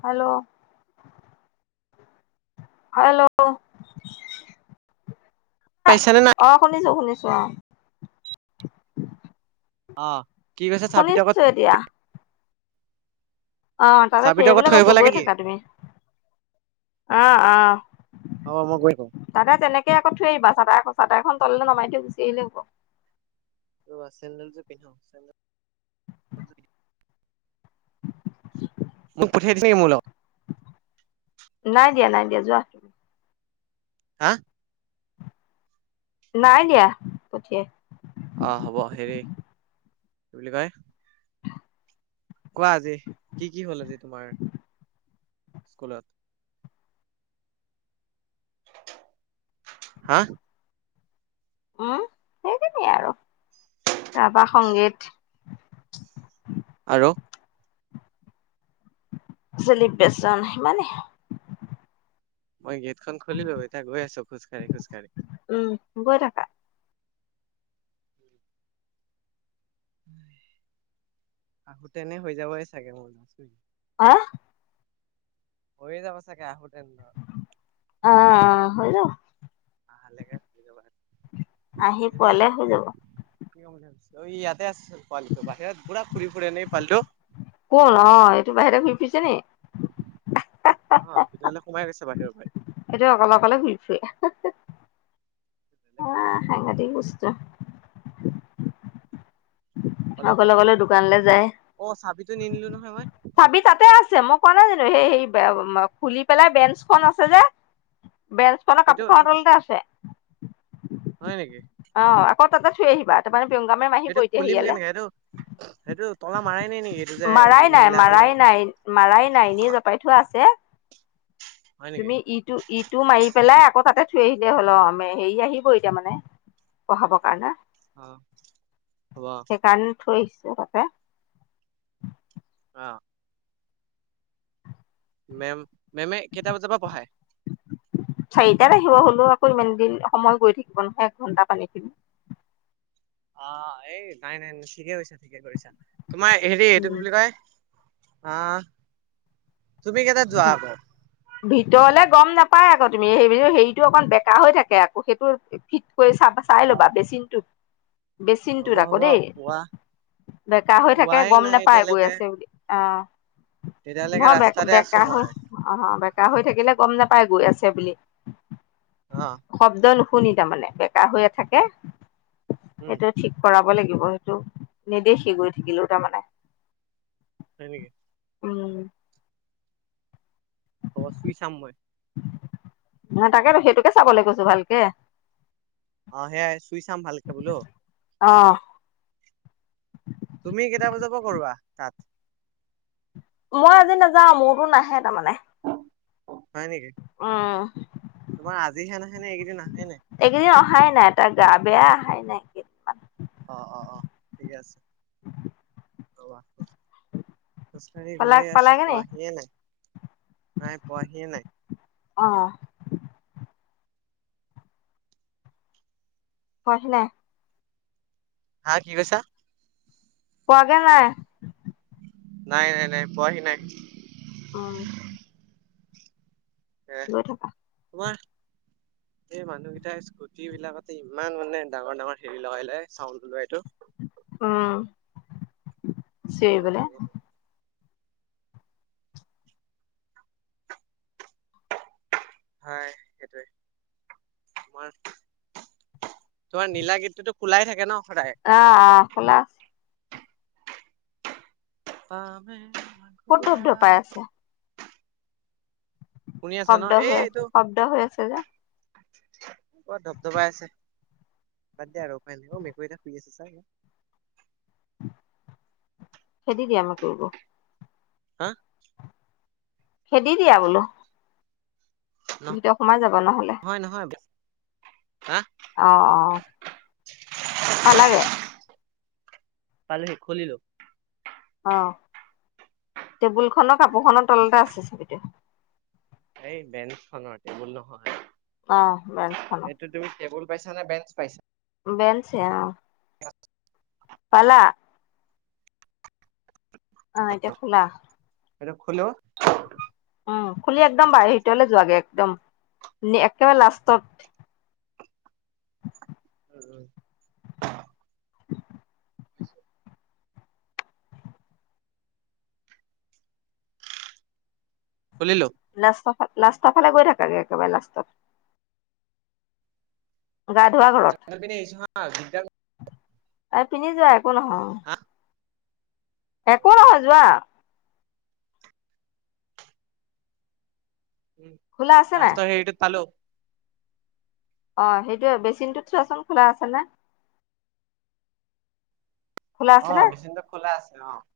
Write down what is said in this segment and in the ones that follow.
Hello. Hello পাইছানে নাই? অ শুনিছো শুনিছো [unintelligible] অ কি কৈছে চাবিটো আগত শুনিছো এতিয়া। অ তাতে থৈ চাবিটো আগত আহিবলৈ আহিব কৈছো গৈ লাগে কি? থাকা তুমি, অ আহ অ', মই গৈ থাকো। তাতে তেনেকে আকৌ থৈ আহিবা চাটাৰখন চাটৰখন তলা নামৰা কৈ গুচি আহিলে হ'ব। ৰ চেণ্ডেলযোৰ পিন্ধো চেণ্ডেলযোৰ পিন্ধো। তোক পঠিয়াই দিছে নেকি মোৰ লগত? নাই দিয়া, নাই দিয়া যোৱা তুমি। হা নাই দিয়া পঠিয়াই আহ হ'ব, হেৰি কি কয় কোৱা আজি, কি কি হ'ল আজি তোমাৰ স্কুলত। হা উম সেইখিনিয়ে আৰু ৰাভা সংগীত আৰু চেলিব্ৰেচন সিমানে। মই গেটখন খুলিলো, এতিয়া গৈ আছো খোজ কাঢ়ি খোজ কাঢ়ি। উম গৈ থাকা আহোতে এনে হৈ যাবই চাগে মোৰ। [unintelligible] আহ হৈয়ে যাব চাগে আহোতে। অ হয়দিয়া আহালৈকে হৈ যাব লাগে। আহি পোৱালে হৈ যাব। অ ইয়াত তেজ পোৱালিটো বাহিৰত পুৰা ঘুৰি ফুৰে নে পোৱালিটো। কোন? অ এইটো বাহিৰে ঘুৰি ফুৰিছে নেকি? অ', ভিতৰলৈ সোমাই গৈছে বাহিৰৰ পৰা আহি। সেটো অকলে অকলে ঘূই ফুৰে। আহ পৰা সাংঘতিক বস্তু। অকলে অকলে দোকানলৈ যায়, অ চাবিটো নিনিলো নহয় মই চাবি তাতে আছে মই কোৱা নাই জানো। সেই সে [unintelligible] খুলি পেলাই বেঞ্চখন আছে যে বেঞ্চখনৰ সেইটো কাপোৰ খনৰ তলতে আছে। হয় নেকি অ আকৌ তাতে থৈ আহিবা, তাৰ মানে এইটো খুলিম কেনেকে? এইটো সেইটো তলা মাৰাই নেক মাৰাই নাই, মাৰাই নাই, মাৰাই নাই, এনেই জপাই থোৱা আছে। হয় নেকি তুমি ইটো-ইটো মাৰি পেলাই আকৌ তাতে থৈ আহিলে হ'ল অ মে হেৰি আহিব এতিয়া মানে পঢ়াপকা ন অ হ'ব সেইকাৰণে থৈছ তাতে অ মেম, মেমে কেইটা বজাৰ পৰা পঢ়ায়? চাৰিটাত আহিব হলেও আকৌ ইমান দিন সময় গৈ থাকিব নহয় এঘন্টা পানীখিনি আহ এই নাই, নাই, ঠিকে কৈছে। কি কৰিছা? তোমাৰ হেৰি এইটো কি বুলি উম কয় আহ তুমি কেইটাত যোৱা আকৌ? ভিতৰলে গম নাপায় আকৌ তুমি সেই হেৰিটো অকণ বেকা হৈ থাকে আকৌ, সেইটো চাবা, চাই ল'বা বেচিনটোত বেচিনটোত আকৌ হ'ব হ'ব দেই, পোৱা বেকা হৈ থাকে পোৱাই গম নেপায় গৈ আছে বুলি। আহ তেতিয়ালৈকে ৰাস্তাতে আছ কাহৈ অ, হ, হবা কাঁহ হৈ থাকিলে গম নাপাই গৈ আছে বুলি। অ শব্দ লহ শুনি তাৰমানে বেকা হৈয়ে থাকে। উম সেটোৱে ঠিক কৰাব লাগি কি হ'ব সেইটো? নেদেখি গৈ থাকিলো তাৰমানে। হয় নেকি? উম হ'ব চুই চাম মই। নহয় তাকেতো সেইটোকে চাবলে কৈছো ভালকে। অ', সেয়াই চুই চাম ভালকে বোলো। অহ তুমি কেইটা বজা পৰা কৰোৱা তাত? মই আজি নাযাওঁ, মোৰতো নাহে তাৰমানে। হয় নেকি? উম তোমাৰ আজিহে নাহে নে এইকেইদিন আহায়ে নাই? এইকেইদিন অহাই নাই, তাৰ গা বেয়া আহাই নাই কেইদিনমান। অ', অ', অ', ঠিকে আছে। [inaudible] তৱা, খোজকাঢ়ি পালা গৈয়ে আছো পালাগে নি পোৱাহিয়ে নাই-নাই পোৱাহিয়ে নাই। অ অ আহিলে। হা, কি কৈছা? পুৱাগে নাই। নাই-নাই-নাই পোৱাহি নাই। অ। এহ, থকা তোমাৰ। এই মানুহকেইটাই স্কুটি বিলাকতে ইমান মানে ডাঙৰ-ডাঙৰ হেৰি লগাই লয়। চাউণ্ড ওলোৱা এইটো। অহ। চে একদম বোলে। ভাল নালাগে। হয় সেইটোৱে। তোমাৰ তোমাৰ নীলা গেতটোটো খোলাই থাকে ন। সদায়। আ-আ খোলা। পামে। ক'ত ধপ-ধপাই আছে। শুনি আছা ন শব্দ হৈ আছ শব্দ হৈ আছে যে। ব ধপ-ধপাই আছে, বাদ দে আৰু উপায় নাই, অ', মেকুৰী এটা শুই আছে চা। খেদি দিয়া মেকুৰীবোৰ। হা? খেদি দিয়া বোলো। ভিতৰত সোমাই যাব ন'হলে। নহয় নহয় হা? অ'-অ, পালাগে? পালেই খুলিলো। অ', টেবুল খনৰ কাপোৰ খনৰ তলতে আছে চাবিটো। এই বেঞ্চ খনৰ টেবুল নহয়। অ', বেঞ্চ খনৰ এইটো তুমি টেবুল পাইছা নে বেঞ্চ পাইছা? বেঞ্চে অ'। পালা। অ', এতিয়া খোলা। এইটো খোলো উম', খুলি একদম বাহিৰ ভিতৰলৈ যোৱাগে একদম, একেবাৰে লাষ্টত [inaudible] [inaudible] খুলিলো। লাষ্টফা লাষ্টৰফালে গৈ থাকাকে একেবাৰে লাষ্টত গা ধোৱা ঘৰত এই পিনে আহিছো হা দিগদাৰ আগ পিনে যোৱা। একো নহয়। হা একো নহয় যোৱা। উম', খোলা আছে নাই লাষ্ট হেৰিটোত পালো। অহ', সেইটোৱে, বেচিনটোত চোৱাচোন খোলা আছে নাই। অহ', মেচিনটো খোলা আছে। অহ ',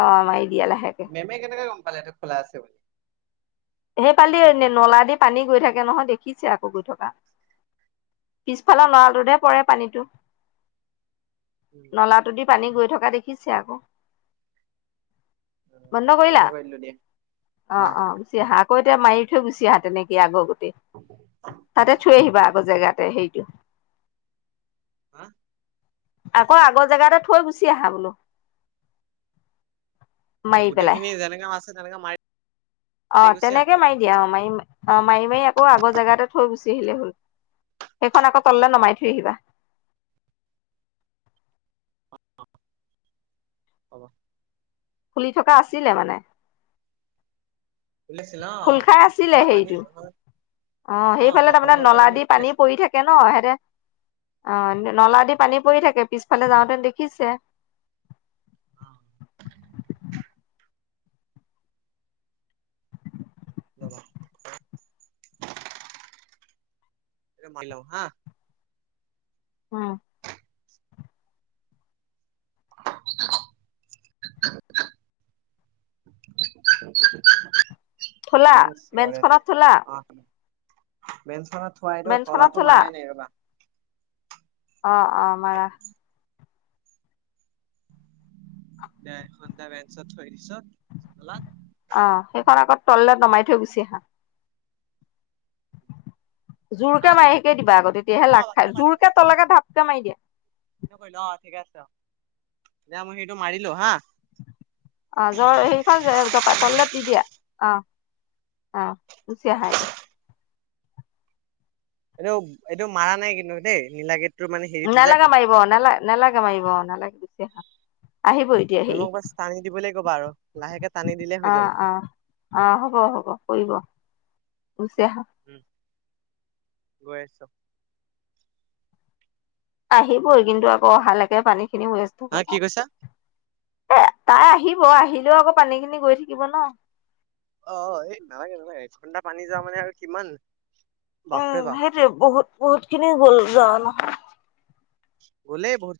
অহ', মাৰি দিয়া লাহেকে মেমে কেনেকৈ গম পালে এইটা খোলা আছে বুলি। হেই ফালেদি নলা দি পানী গৈ থাকে নহয় দেখিছে আকৌ গৈ থকা। পিছফালৰ নলাটোতহে পৰে পানীটো। বুলি নলাটো দি পানী গৈ থকা দেখিছে আকৌ। বন্ধ কৰিলা, কৰি দিলো দিয়া অ অহ', - অহ ', আকৌ এতিয়া মাৰি থৈ গুচি আহা তেনেকে আগৰ গ তাতে থৈ আহিবা আকৌ জেগাতে হেই [inaudible] [unintelligible] আকৌ আগৰ জেগাতে থৈ গুচি আহা বোলো। অহ ', মাৰি গোটেইখিনি যেনেক আছে তেনেকে মাৰি অহ ', গুচি আহো তেনেকে মাৰি দিয়া অহ ', মাৰি অহ ', মাৰি মাৰি আকৌ আগৰ জেগাতে থৈ গুচি আহিলে হল সেইখন আকৌ তললে নমাই থৈ আহিবা। হ'ব। খুলি থকা আছিলে মানে। ওলাইছিল অ খোল খাই আছিলে পুৰা পানী হেৰিটো হয় অহ ', অ সেইফালে সৰ তাৰমানে সৰকে নলা দি গৈ পানী আছে পৰি থাকে ন সিহঁতে। অহ ', নলা দি পানী পৰি থাকে পিছফালে যাওঁতে দেখিছে। অহ ', [unintelligible] [unintelligible] হা উম', [inaudible] থলা ইমান চিঞৰে যে বেঞ্চখনত থলা। অ বেঞ্চখনত। থুৱাই দিও বেঞ্চখনত তলাতো মাৰাই নাই ৰবা। অহ - অহ মাৰা। ডেৰ ঘন্টা বেঞ্চত থৈ দিচো তলা। অ সেইখন আকৌ তললে নমাই থৈ গুছি আহা। জোৰকে হা মাৰি শিকে দিবা আকৌ তেতিয়াহে অ লাগ বাথৰুমৰ খাই পানী পৰি জোৰকে আছে তলাকে ঢাপকে মাৰি দিয়া। দিয়া মই সেইটো মাৰিলো হা। অ' জ্বৰ হেখন জপাই তল দি দিয়া অ' অ' গুচি আহা এতিয়া। এইটো এইটো মাৰা নাই কিন্তু দেই নীলা মানে হেৰিটো যে নালাগে মাৰিব, নাল নালাগে মাৰিব, অ' নালাগে। [unintelligible] আহিব এতিয়া হে মেমক বাছ টানি দিবলৈ ক'বা আৰু লাহেকে টানি দিলে হৈ যাব অ' অ' আহ হ'ব, হ'ব কৰিব। গুচি আহা। উ'ম গৈ আছো। আহিবই কিমান কিন্তু আকৌ অহালৈকে পানী খিনি ৱেষ্ট হব হা ন কি কৈছা এ! তাই আহিব। আহিলেও আকৌ পানী খিনি গৈ থাকিব ন। অ' এই নালাগে নালাগে এক ঘণ্টা পানী যোৱা মানে আৰু কিমান? বাপৰে উ'ম বাপ সেইটো বহুত বহুত খিনি গ'ল যা ন। [unintelligible]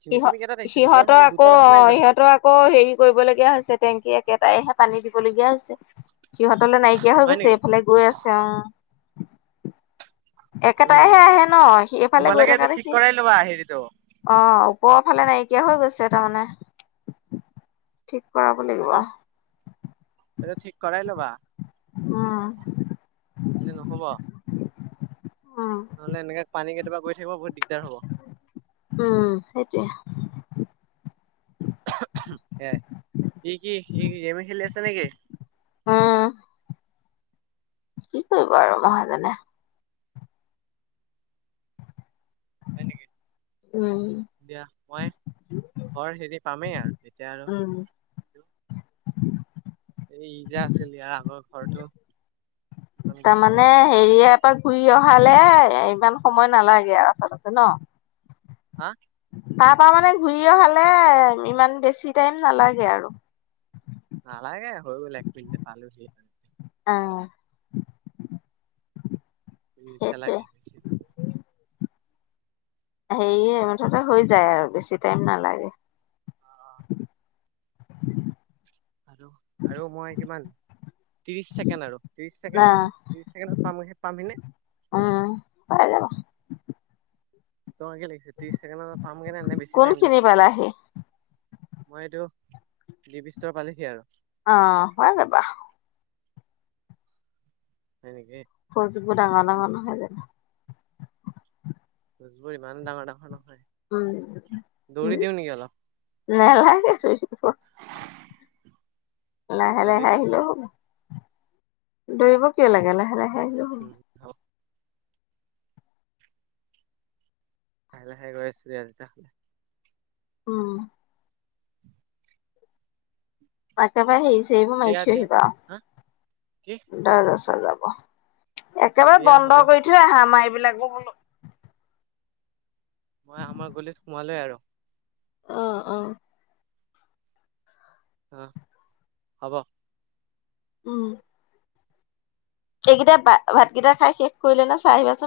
খিনি তুমি কেইটাত সিহত আহিছা দুটা সিহঁতৰ আকৌ দুটাত অহা নাই অ' জানো সিহঁতৰ আকৌ হেৰি কৰিব লগীয়া হৈছে টেংকী একেটাইহে পানী দিবলগীয়া হৈছে। সিহঁতলে নাইকিয়া হৈ হয় গৈছে নেকি এইফালে গৈ আছে অ' উম একেটাইহে আহে ন সেইফালে গৈ তোমালোকে থকা এইটো ঠিক দেখি কৰাই ল'বা হেৰিটো অ' ওপৰৰ ফালে নাইকিয়া হৈ গৈছে তাৰমানে থিক এইটো এইটো ঠিক কৰাই ল'বা। উ'ম। মানে নহব। উম, নহ'লে এনেকে পানী কেতিয়াবা গৈ থাকিব বহু দিক উ'ম সেইটোৱে সেয়াই ই কি ই কি গেমে খেলি আছে নেকি? অ' কি কৰিব আৰু মহাজনে। হয় নেকি। উম, দিয়া মই ঘৰ হেৰি পামেই আৰু এতিয়া আৰু উম। এই ই যো আছিল ইয়াৰ আগৰ ঘৰটো সেইখন গৈছো তাৰমানে হেৰিয়ে এপাক ঘূৰি অহা লে ইমান সময় নালাগে আৰু আচলতে ন। [unintelligible] তাৰ পৰা মানে ঘূৰি অহালে ইমান বেছি টাইম নালাগে আৰু নালাগে হৈ গ'ল এক মিনিটে পালো হিয়ে। অ'। [inaudible] সেইটোৱে লাগে বেছিত। সেয় মুঠতে হৈ যায় আৰু বেছি টাইম নালাগে অ' [inaudible] আৰু, আৰু মই কিমান ত্ৰিশ ছেকেণ্ড আৰু ত্ৰিশ ছেকেণ্ড অ', ত্ৰিশ ছেকেণ্ডত পামে পামহি নে? উম, পাই যাবা। তোমাক কি লাগিছে ত্ৰিশ ছেকেণ্ড পাম গে নে বেছি টাইম কোনখিনি লগাম পালাহি? মই এইটো, ডপিষ্টৰ পালোহি আৰু অঁ পাই যাবা তেনেকে খোজবোৰ ডাঙৰ ডাঙৰ নহয় জনো খোজবোৰ ইমানো ডাঙৰ ডাঙৰ নহয় উম, দৌৰি উম দিওঁ নেকি অলপ নালাগে দৌৰিব লাহ দৌৰি লাহে দিওঁ আহিলেও হ'ব। দৌৰিব কিয় লাগে, লাহে লাহে আহা উম হ লাহে লাহে গৈ আছো দিয়া তেতিয়া হ'লে উম তাকে পাই সেইব মাইঠ দিয়া দিয়া আহিবা, হা কি দৰজা থি যাব একেবাৰে দিয়া হ'ব বন্ধ কৰি থৈ আহা [unintelligible] [unintelligible] মই আমাৰ গলিত সোমালোৱেই আৰু অঁ অঁ অঁ হব। উম এইকেইটা ভাতকেইটা খাই শেষ কৰিলে নাই চাই আহিবাচোন